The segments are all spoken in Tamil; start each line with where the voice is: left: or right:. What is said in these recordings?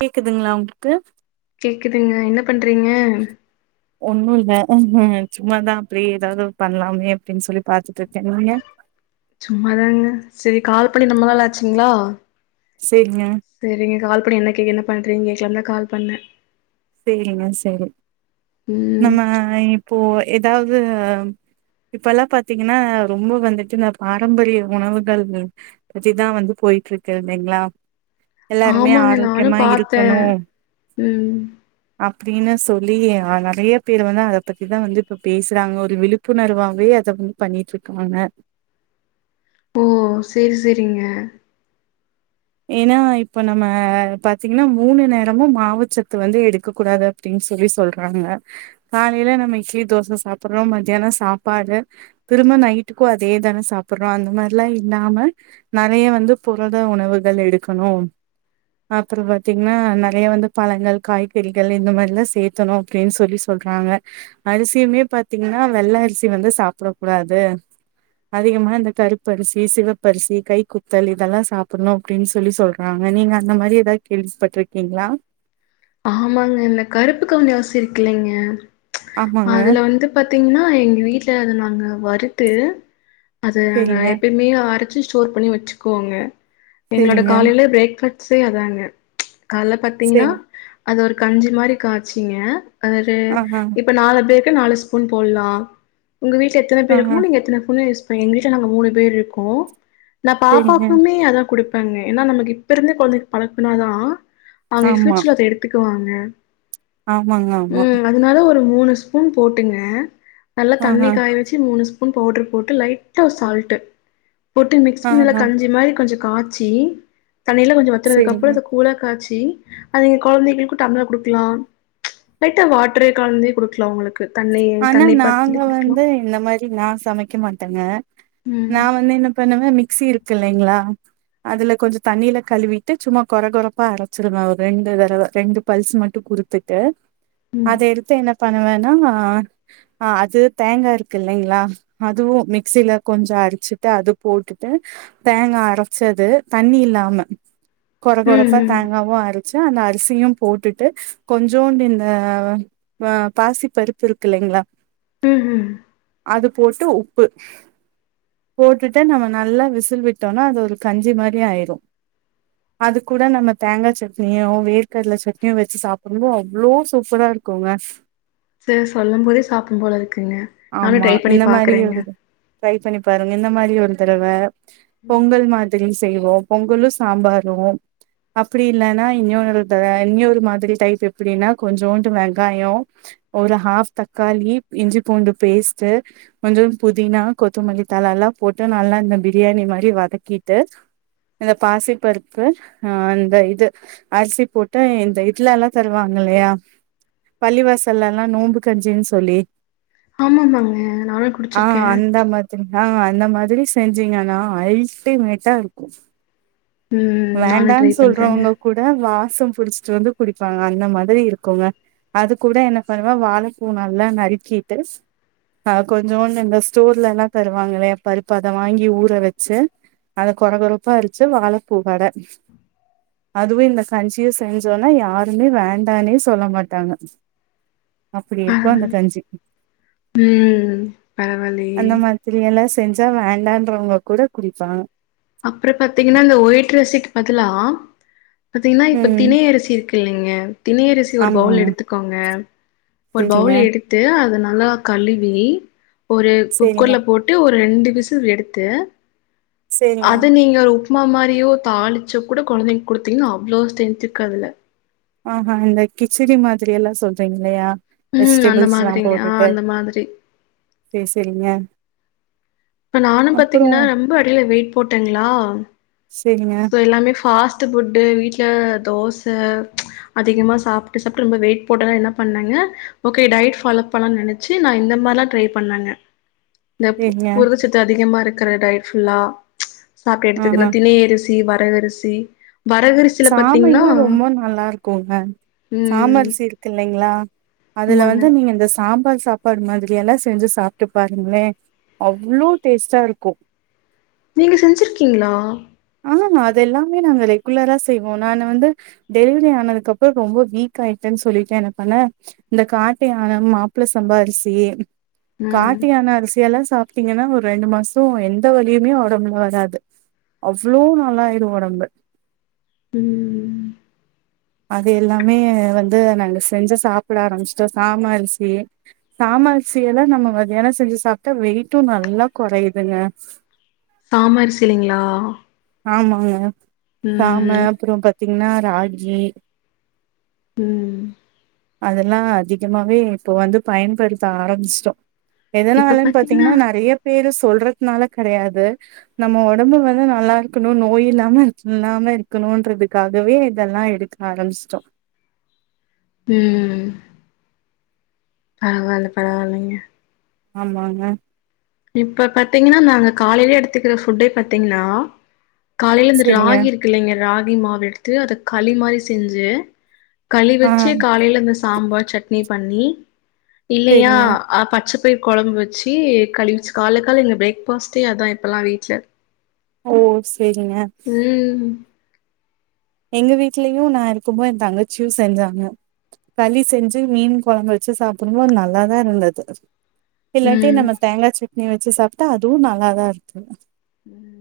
right: கேக்குதுங்களா உங்களுக்கு
left: கேக்குதுங்க என்ன பண்றீங்க
right: ஒண்ணு இல்ல சும்மாதான் அப்பிடியே ஏதாவது பண்ணலாமே அப்பிடின்னு சொல்லி பாத்துட்டு இருக்கே நீங்க
left: சும்மாதாங்க செரி கால் பண்ணி ரொம்ப நாள் ஆச்சுங்ளா
right: சேரிங்க
left: சேரிங்க கால் பண்ணி என்ன கே என்ன பண்றிங்க கேக்கலான்தா கால் பண்ண
right: சேரிங்க செரி
left: ம்
right: நம்ம இப்போ எதாவது இப்பெல்லா பாத்திங்கனா ரொம்ப வந்துட்டு இந்த பாரம்பரிய உணவுகள் பத்திதா வந்து போயிட்ருக்கு இல்லைங்ளா எல்லாருமே
left: ஆமாங்க நானு
right: ஆரோக்கியமா
left: பாத்தே
right: இருக்கணு
left: ம்
right: அப்டின்னு சொல்லி நெறைய பேரு வந்து அத பத்திதா வந்து இப்ப பேசுறாங்க ஒரு விழுப் புணர்வாவே அத வந்து பண்ணிட்ருக்காங்க
left: ஓ செரி செரிங்க
right: ஏனா இப்ப நம்ம பாத்திங்னா மூணு நேரமு மாவுச்சத்து வந்து எடுக்க கூடாது அப்டின் சொல்லி சொல்றாங்க காலையில நம்ம இட்லி தோச சாப்படறோ மத்யான சாப்பாடு திரும்ப நைட்டுக்கு அதே தான சாப்படறோ அந்த மாரிலா இல்லாம நெறைய வந்து புரத உணவுகள் எடுக்கணு அப்பற பாத்திங்னா நெறைய வந்து பழங்கள் காய்கறிகள் இந்த மாரில்லா சேத் தணு அப்படின் சொல்லி சொல்றாங்க அரிசியுமே பாத்திங்கன்னா வெள்ள அரிசி வந்து சாப்பட கூடாது அதிகமா இந்த கருப்பரிசி சிவப்பரிசி கை குத்தல் இதெல்லா சாப்பணு அப்டின் சொல்லி சொல்றாங்க நீங்க அந்த மாரி எதா கேள்விப்பட்ருக்கிங்ளா
left: ஆமாங்க இந்த கருப்பு கவுனி அரிசி இருக்குல்லைங்க
right: ஆமாங்க
left: அதுல வந்து பாத்திங்னா எங்க வீட்ல அத நாங்க வறுத்து அத நாங்க
right: செரிங்க
left: எப்பைமே அரைச்சு ஸ்டோர் பண்ணி வெச்சுக்குவங்க எங்களோட
right: செரிங்க
left: காலையில பிரேக் ஃபாஸ்ட்டே அதாங்க கால்ல பாத்திங்கனா
right: செரி
left: அது ஒரு கஞ்சி மாரி காச்சிங்க அரு
right: ஆஹா
left: இப் இப்ப நாலு பேருக்கு நாலு ஸ்பூன் போடலா உங்க வீட்ல எத்தன பேர்
right: ஆஹா
left: இருக்கமோ நீங்க எத்தன ஸ்பூன் யூஸ் இப்ப எங்க வீட்ல நாங்க மூணு பேர் இருக்கோ நா
right: செரிங்க
left: பாப்பாக்குமே அதா குடுப் பங்க ஏன்னா நமக்கு இப்ப இருந்தே கொழந்தைக்கு பழக்குனாதா அவங்க
right: ஆமா
left: ஃப்யூச்சர்ல அத எடுத்துக்குவாங்க
right: ஆமாங்க ஆமா
left: ம் அதனால ஒரு மூணு ஸ்பூன் போட்டுங்க நல்லா தண்ணி
right: ஆஹா
left: காய வெச் சு மூணு ஸ்பூன் பவுடர் போட்டு லைட்டா ஒர் சால்ட்டு போட்டு மிக்ஸ் பணி நல்லா
right: ஆஹா
left: கஞ்சி மாரி கொஞ்ச காச்சி தண்ணியெல்லா கொஞ்ச
right: செரிங்க
left: வத்துனதுக்கப்பற அத கூழா காச்சி அத நீங்க கொழந்தைகளுக்கு டம்ளர் குடுக்கலா லைட்டா வாட்டரே கலந்தே குடுக்கலா உங்களுக் கு தண்ணி
right: ஆனா
left: தண்ணி
right: நாங்க
left: பதத்துலயு குடுக்லா
right: வந்து இந்த மாரி நா சமைக்க மாட்டங்க நா
left: ம்
right: வந்து என்ன பண்ணுவன் மிக்சி இருக்கு இல்லைங்ளா அதுல கொஞ்சொ தண்ணில கழுவிட்டு சும்மா கொற கொறப்பா அரைச்சிருவ ஒரு ரெண்டு தடவ ரெண்டு பல்ஸ் மட்டு குடு த்துட்டு
left: ம்.
right: அத எடுத்து என்ன பண்ணுவேனா ஆ அது தேங்கா இருக்கு இல்லைங்ளா அதுவு மிக்சில கொஞ்ச அரிச்சிட்டு அது போட்டுட்டு தேங்கா அரச்சது தண்ணி இல்லாம கொற
left: ம்
right: கொறப்பா
left: ம்.
right: தேங்காவு அர ச்சு அந்த அரிசியு போட்டுட்டு கொஞ்சோண்டு இந்த வ பாசிப் பருப்பு இருக் கில்லைங்ளா
left: ம் ஹு
right: அது போட்டு உப்பு போட்டுட்டு நம்ம நல்லா விசில் விட்டோன்னா அது ஒரு கஞ்சி மாரி ஆயிரு அது கூட நம்ம தேங்கா சட்னியோ வேர்கடல சட்னியோ வெச்சு சாப்டும்போ அவ்ளோ சூப்பரா இருக்குங்க
left: சே சொல்லும்போதே சாப்பிடணும்போல இருக்குங்க நானு
right: ஆமா
left: ட்ரை பண்ணி
right: இந்த மாரி
left: பாக்குறேங்க
right: ஒரு இது ட்ரை பண்ணிப் பாருங்க இந்த மாரி ஒரு தரவ பொங்கல் மா திடீனு செய்வோ பொங்கலு சாம்பாரு அப்டி இல்லன்னா இன்னொரு [unintelligible] இன்னொரு மாதிரி டைப் எப்டின்னா கொஞ்சோண்டு வெங்காயோ ஒரு ஹாஃப் தக்காளி இஞ்சி பூண்டு பேஸ்ட்டு கொஞ்சோண் புதினா கொத்தமல்லித்தழ எல்லா போட்டு நல்லா இந்த பிரியாணி மாரி வதக்கிட்டு இந்த பாசிப் பருப்பு அ அந்த இது அரிசி போட்டு இந்த இதுல எல்லா தருவாங்க இல்லையா பள்ளிவாசல்ல எல்லா நோம்பு கஞ்சின் சொல்லி
left: ஆமாமாங்க நானு
right: ஆ
left: குடிச்சிருக்கே
right: அந்த மா தினா அந்த மாதிரி செஞ்சீங்கன்னா அல்ட்டிமேட்டா இருக்கு
left: ம் நானு
right: வேண்டான்
left: ட்ரை பண்றேங்க
right: சொல்றவங்க கூட வாசம் புடிச்சிட்டு வந்து குடிப்பாங்க அந்த மாதிரி இருக்குங்க அது கூட என்ன பண்ணுவ வாழப்பூ நல்லா நறுக்கிட்டு அ கொஞ்சோண்டு இந்த ஸ்டோர்ல எல்லா தருவாங்கில்லையா பருப்பு அத வாங்கி ஊற வெச்சு அது கொற கொறப்பா அரச்சு வாழப்பூ வட அதுவு இந்த கஞ்சியு செஞ்சோன்னா யாருமே வேண்டான்னே சொல்ல மாட்டாங்க அப்டி இருக்கு அந்த
left: பரவால்ல
right: கஞ்சி
left: ம் பரவால்லயே
right: அந்த மா இப்டியெல்லா செஞ்சா வேண்டான்றவங்க கூட குடிப்பாங்க
left: அப்றோ பாத்தீங்கன்னா இந்த ஒயிட் ரைசிக்கு பதிலா பாத்தீங்கன்னா இப்ப
right: ம்
left: தினை அரிசி இருக்கு இல்லைங்க தினை அரிசி ஒரு பவுல்
right: ஆமாங்க
left: எடுத்துக்கோங்க ஒரு
right: செரிங்க
left: பவுல் எடுத்து அத நல்லா கழுவி ஒரு
right: சேரிங்க
left: குக்கர்ல போ ட்டு ஒரு ரெண்டு விசில் எடுத்து
right: சேரிங்க
left: அது நீங்க ஒரு உப்புமா மாரியோ தாளிச்சோ கூட கொழந்தைக் குடுத்தீங்கன்னா அவ்ளோ ஸ்டென்த்து இக்கு அதுல
right: ஆஹா இந்த கிச்சடி மாதிரி எல்லா சொல்றீங்கில்லையா
left: ம். அந்த
right: வெஜிட்டெபிள்ஸ்ல்லா
left: மாதிரிங்க. ஆ
right: போட்டுட்டு
left: அந்த மாதிரி.
right: பேசிரிங்க
left: இப்ப நானும் பாத்தீங்கன்னா ரொம்ப அடில வெயிட் போட்டங்ளா
right: சேரிங்க
left: சோ எல்லாமே ஃபாஸ்ட்டு ஃபுட்டு வீட்ல தோச ப்ச்ச அதிகமா சாப்ட்டு சாப்ட்டு ரொம்ப வெயிட் போட்டனா என்ன பண்ணங்க ஓகே டயட் ஃபாலோ பண்லான்னு நெனச்சு நா இந்த மாரில்லா ட்ரை பண்ணங்க இந்த பு
right: சேரிங்க
left: புரதச்சத்து அதிகமா இருக்கிற டயட் ஃபுல்லா சாப்ட்டு
right: ஆஹா
left: எடுத்துகினு திணையரி சி வரகரிசி வரகரிசி
right: சாமையு ரொம்ப நல்லாருக்குங்க
left: ம்.
right: சாமரிசி இருக்கில்லைங்ளா அதுல
left: ஆமாங்க.
right: வந்து நீங்க இந்த சாம்பார் சா ப்பாடு மாதிரி எல்லா செஞ்சு சாப்ட்டு பாருங்ளேன் அவ்ளோ டேஸ்ட்டா இருக்கு
left: நீங்க செஞ்சிருக்கீங்ளா
right: ஆமா அதெல்லாமே நாங்க ரெகுலரா செ ய்வோ நானு வந்து டெலிவரி ஆனதுக்கப்றோ ரொம்ப வீக்காயிட்டன் சொல்லிட்டு என்ன பண்ண இந்த காட்டுயான மாப்ள சம்பா அரிசி
left: ம்.
right: காட்டுயான அரிசி எல்லா சா ப்டீங்கன்னா ஒரு ரெண்டு மாசோ எந்த வலியுமே ஒடம்புல வராது அவ்ளோ நல்லாயிரு ஒடம்பு
left: ம்
right: அது எல்லாமே வந்து நாங்க செஞ்சு சாப்ட ஆரம்பிச்சுட்டோ சாம அரிசி சாம அர்சி எல்லா நம்ம மத்தியானோ செஞ்சு சாப்ட்டா வெயிட்டு நல்லா கொறையுதுங்க
left: தாம அரிசிலைங்ளா
right: ஆமாங்க சாம அப்புறோ பாத்தீங்ன்னா ராகி
left: ம்
right: அதெல்லா அதிகமாவே இப்போ வந்து பயன்படுத்த ஆரம்ச்சிட்டோ எதனாலன் பாத்தீங்கன்னா நறைய பேரு சொல்றதுனால கெடையாது நம்ம ஒடம்பு வெர நல்லா இருக்கணு நோயில்லாம இர் இல்லாம இருக்கணுன்றதுக்காகவே இதெல்லா எடுக் ஆரம்ச்ட்டோ
left: ம் ம் பரவால்ல பரவால்லைங்க
right: ஆமாங்க
left: இப்ப பாத்தீங்கன்னா நாங்க காலையில எடுத்துக்குற ஃபுட்டே பாத்தீங்ன்னா காலையில இந்த
right: செரிங்க
left: ராகி இருக் க்ல்லைங்க ராகி மாவெடுத்து அத களி மாறி செஞ்சு களி
right: ஆ
left: வச்சு காலையில மிஸ் சாம்பார் சட்னி பண்ணி இல்லையா
right: செரிங்க
left: ஆ பச்சைப்பயிர் கொலம்பு வச்சி கலிவிச் கால்ளக் காலை பிரேக்ஃபாஸ்ட்டே அதான் இப்பல்லாம் வீட்ல
right: ஓ சேரிங்க
left: ம்
right: எங்க வீட்லயு நா இருக்கப்போ என் தங்கச்சியும் செஞ்சாங்க களி செஞ்சு மீன் கொலம்பு வச்சு சாப்பிடம்போ நல்லாதான் இருந்தது இல்லாட்டி
left: ம்
right: நம்ம தேங்கா சட்னி வச்சி சாப்ட்டா அதுவு நல்லாதான் இருக்கு
left: ம்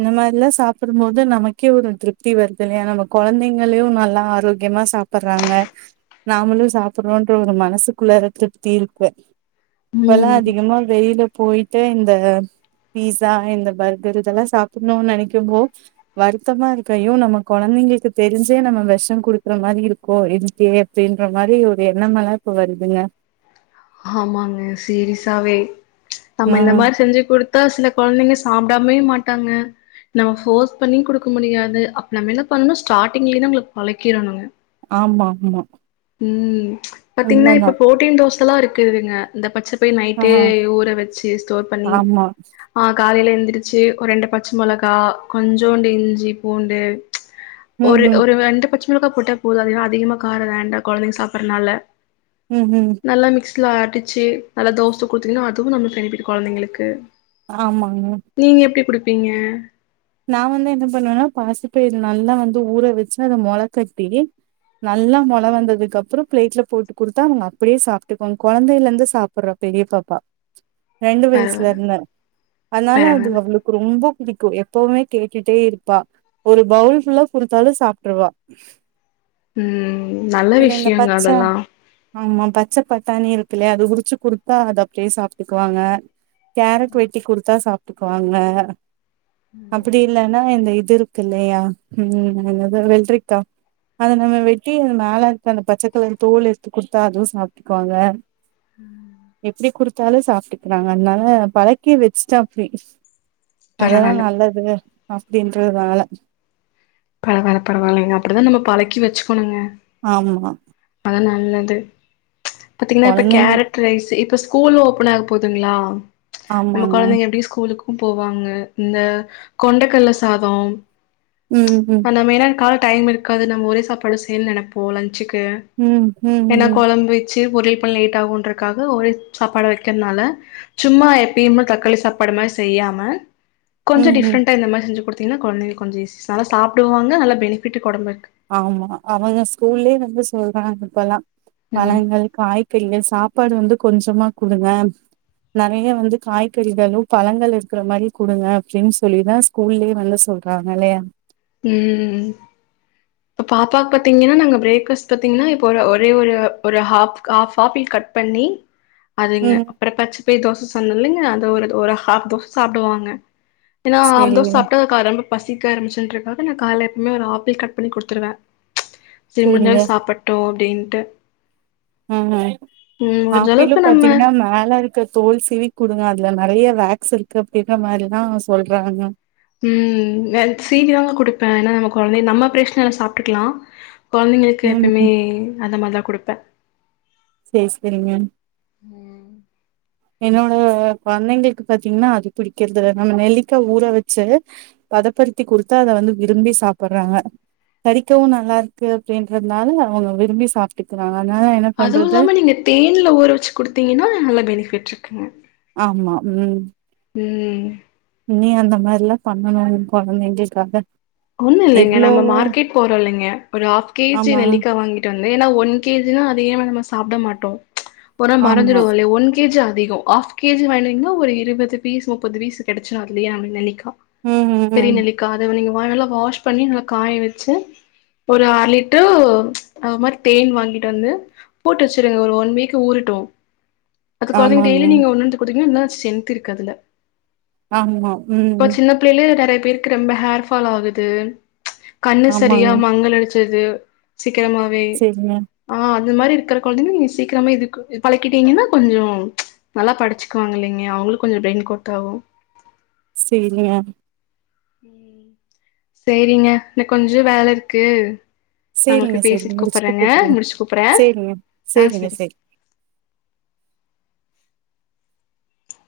right: இந்த மாரிலா சாப்புடும் போது நமக்கே ஒரு திருப்தி வருதில்லையா நம்ம கொலந்தைங்களையு நல்லா ஆரோக்கியமா சாப் பறாங்க நாமளு சாப்புட்றோன்ட்டு ஒரு மனசுக்குள்ள ஒரு திருப்தி இருக்கு இப்பல்லா
left: ம்
right: அதிகமா வெயில்ல போயிட்டு இந்த பீஸா இந்த பர்கர் இதெல்லா சாப்பிட்ணுன்னு நெனைக்கும்போ வருத்தமா இருக்கு ஐயோ நம்ம கொழந்தைங்களுக்கு தெரிஞ்சே நம்ம வெஷம் குடுக்குற மாதிரி இருக்கோ எதுக்கே ன்ற மாரி ஒரு எண்ணமலா இப்ப வருதுங்க
left: ஆமாங்க சீரிஸாவே
right: ஆ
left: நம்ம இந்த மாரி செஞ்சு குடுத் பாத்தா சில கொழந்தைங்க சாப்டாமயே மாட்டாங்க நம்ம போர்ஸ் பண்ணி குடுக்க முடியாது அப்ப நம்ம என்ன பண்ணணும் ஸ்டார்டிங்லே இருந்து அவுங்களுக்கு பழக்கிறோணுங்க
right: ஆமா ம்
left: ம் பாத்தீங்ன்னா இப்ப புரோட்டீன் தோசல்லா இருக்குதுங்க இந்த பச்சைப்பயிர்
right: ஆ
left: நைட்டே ஊற வெச்சு ஸ்டோர் பண்ணி
right: ஆமா
left: ஆ காலைல எந்துரிச்சு ஒரு ரெண்டு பச்ச மொளகா கொஞ்சோண்டு இஞ்சி பூண்டு
right: ம்
left: ஒரு
right: ம்
left: ஒரு ரெண்டு பச்ச மிளகா போட்டா போது அது ஏன்னா அதிகமா காரோ வேண்டா கொழந்தைங்க சாப்பறனால
right: ம் ம்
left: நல்லா மிக்சில அடிச்சு நல்ல தோச குடுத்தீங்கன்னா அதுவு நமக் பெனிஃபிட்டு கொழந்தைங்களுக்கு
right: ஆமாங்க
left: நீங்க எப்டி குடுப்பீங்க
right: நா வந்து என்ன பண்ணுவேன்னா பாசிப்பயிரு நல்லா வந்து ஊற வச்சு அத மொளக்கட்டி நல்லா மொள வந்ததுக்கப்பற பிளேட்ல போட்டு குடுத்தா அவங்க அப்டியே சாப்ட்டுக்குவாங்க கொழந்தைலேருந்து சாப் பற பெரிய பாப்பா ரெண்டு
left: பரவால்ல
right: வயசுலருந்து அதனால அது
left: பரவால்ல
right: அவளுக்கு ரொம்போ புடிக்கு எப் எப்போமே கேட்டுட்டே இருப்பா ஒரு பவுல் ஃபுல்லா குடுத்தாலு சாப்ட்டுருவா
left: ம் நல்ல விஷ்யோங்க
right: பச்ச
left: அதெல்லாம்
right: ஆமா பச்ச பட்டாணி இருக்கில்லய அது உரிச்சு குடுத்தா அது அப்டியே சாப்ட்டுக்குவாங்க கேரட் வெட்டி குடுத்தா சாப்ட்டுக்குவாங்க அப்டி
left: ம்
right: இல்லைன்னா இந்த இது இருக்கு இல்லையா ம் என்னது வெள்ரிக்கா அத நம்ம வெட்டி மேலே இருக்க அந்த பச்சக்கலர் தோல எடுத்து குடுத்தா அதுவு சாப்ட்டுக்குவாங்க எப்டி குடுத் தாலு சாப்ட்டுக்கிறாங்க அதுனால பழக்கி வச்ட்டே அப்டி அதெல்லா
left: பரவால்ல
right: நல்ல து அப்டின்றதுனால
left: பரவால்ல பரவால்ல அப்டிதா நம்ம பழக்கி வச்சுக்கணுங்க
right: ஆமா
left: அதா நல்லது பாத்தீங்கன்னா இப்ப
right: கொழந்தைங்க
left: கேரட் ட் ரைஸ் இப்ப ஸ்கூல் ஓப்பன் ஆகப் போகுதுங்களா நம்ம
right: ஆமாங்க
left: கொழந்தைங்க எப்டி ஸ்கூலுக் கு போவாங்க இந்த கொண்டக்கல்ல சாதம்
right: ம் ம்
left: அந்த மெயின்னா கால் டைம் இருக்காது நம்ம ஒரே சாப்பாடு செய்னு நெனைப்போ லன்ச்சுக்கு
right: ம் ம்
left: ஏன்னா
right: ம்
left: கொழம்பு வச்சு பொறியல் பண்ண லேட் ஆகுன்றக்காக ஒரே சாப்பாட வக்கிறனால சும்மா எப்பியுமே தக்காளி சாப்பாடு மாரி செய்யாம கொஞ்ச
right: ம் ம்
left: டிஃப்ரண்டா இந்த மாரி செஞ்சுக் குடுத்தீங்கன்னா கொழந்தைகளுக்கு கொஞ்ச ஈஸி நல்ல சாப்புடுவாங்க நல்ல பெனிஃபிட்டு ஒடம்புக்கு
right: ஆமா அவங்க ஸ்கூல்லே வந்து சொல்றாங்க இப்பெல்லா
left: ம்
right: பழங்கள் காய்கறிகள் சாப்பாடு வந்து கொஞ்சமா குடுங்க நெறைய வந்து காய்கறிகளு பழங்கள் இருக்கற மாரி குடுங்க அப்டின்னு சொல்லிதா ஸ் கூல்லேயே வந்து சொல்றாங்க இல்லயா
left: ம் இப்போ பாப்பாக்கு பாத்தீங்கன்னா நாங்க பிரேக் ஃபாஸ்ட் பாத்தீங்கன்னா இப்போ ஒரு ஒரே ஒரு ஒரு ஹாஃப் ஹாஃப் ஆப்பிள் கட் பண்ணி அதுங்க
right: ம்
left: அப்பற பச்சப்பய் தோச சொன்னல்லேங்க அது ஒரு ஒரு ஹாஃப் தோச சாப்டுவாங்க ஏன்னா ஹாஃப் தோச
right: செரிங்க
left: சாப்ட்டா அதுக்கு ரொம்ப பசிக்க ஆரம்பிச்சுன்ருக் அதுக்குன் நா கால்ல எப்வுமே ஒரு ஆப்பிள் கட் பண்ணி குடுத்துருவ சேரி
right: செரிங்க
left: முட்ஞ்சளவு சாப்பட்டு அப்டின்ட்டு
right: ம் ஹு
left: ம் முடிஞ்ச
right: ஆப்பிளு
left: அளவுக்கு நம்ம
right: பாத்தீங்கன்னா மேலருக் க தோல் சீவி குடுங்க அதுல நெறைய வேக்ஸ் இருக்கு அப்டின்ற மாரில்லா சொல்றாங்க.
left: ம் நான் சீவி தாங்க குடுப்ப ஏன்னா நம்ம கொழந்தை நம்ம பிரச்சனல்ல சாப்ட்டுக்கலா கொழந்தைங்களுக்கு எப்பயுமே
right: ம்
left: அந்த மாரிதா குடுப்ப
right: சேரி சேரிங்க.
left: ம்
right: என்னோட கொழந்தைங்களுக்கு பாத்தீங்கன்னா அது பிடிக்கறதுல்ல நம்ம நெல்லிக்கா ஊற வச்சு பதப்படுத்திக் குடுத்தா அத வந்து விரும்பி சாப்புறாங்க கடிக்கவு நல்லாருக்கு அப்டின்றதுனால அவுங்க விரும்பி சாப்ட்டுக்கிறாங்க அதனால எனக்
left: அதுவு இல்லாம நீங்க தேனுல ஊற வச்சு குடுத்தீங்கன்னா நல்ல பெனிஃபிட் இருக்குங்க
right: ஆமா ம்
left: ம்
right: நீ அந்த மாரில்லா பண்ணணு ஓ கொழந்தைங்களுக்காக
left: ஒன்னு இல்லைங்க நம்ம
right: எவ்ளோவோ
left: மார்க்கெட் போறோ இல்லைங்க ஒரு ஆஃப் கேஜி
right: ஆமா
left: நெல்லிக்கா வாங்கி ட்டு வந்து ஏனா ஒன் கேஜினா அதயே நம்ம சாப்டமாட்டோம் ஒரு நா
right: ஆமா
left: மறந்துருவோ இல்லையா ஒன் கேஜி அதிகோ ஆஃப் கேஜி வாங்கின்னீங்னா ஒரு இருவது பீஸ் முப்பது பீஸ் கெடைச்சிரு அதுலே அர நெல்லிக்கா
right: ம் ம்
left: பெரிய
right: ம்
left: நெல்லிக்கா அத நீங்க நல்லா வாஷ் பண்ணி நல்லா காய வச்சு ஒரு அர லிட்ரு அது மாரி தேன் வாங்கிட்டு வந்து போட்டு வச்சுருங்க ஒரு ஒன் வீக் ஊறட்டு அது கொழந்தைங்க
right: ஆமாங்க
left: டெய்லி நீங்க ஒன்னொன் எத்து குடுத்தீங்னா இன்னு ஸ்டென்த் இருக்கு அதுல
right: ஆமா ம்
left: பிளு நெறைய பேருக்கு ரொம்ப ஹேர் ஃபால் ஆகுது கண்ணு சரியா
right: ஆமாங்க
left: மங்கல் அடிச்சிருது சீக்கிரமாவே
right: சேரிங்க
left: ஆ அது மாதிரி இருக்குற கொழந்தைங்க நீங்க சீக்கிரமா இதுக்கு பழக்கிட்டீங்கன்னா கொஞ்சோ நல்லா படிச்சுக்குவாங்க இல்லிங்க அவுங்களுக் கொஞ்ச பிரெயின் கோட்டாவு
right: சேரிங்க
left: உம்... சேரிங்க எனக் கொஞ்சோ வேலருக்கு நா உங்களுக்கு
right: சேரிங்க சேரிங்க
left: பேசிட்டு
right: முடிச்சுட்டு
left: கூப்பர்றேங்க
right: கூப்புடுங்க
left: முடிச்சு கூப்பர்றே
right: சேரிங்க
left: ஆ
right: சேரிங்க
left: சரி
right: சேரி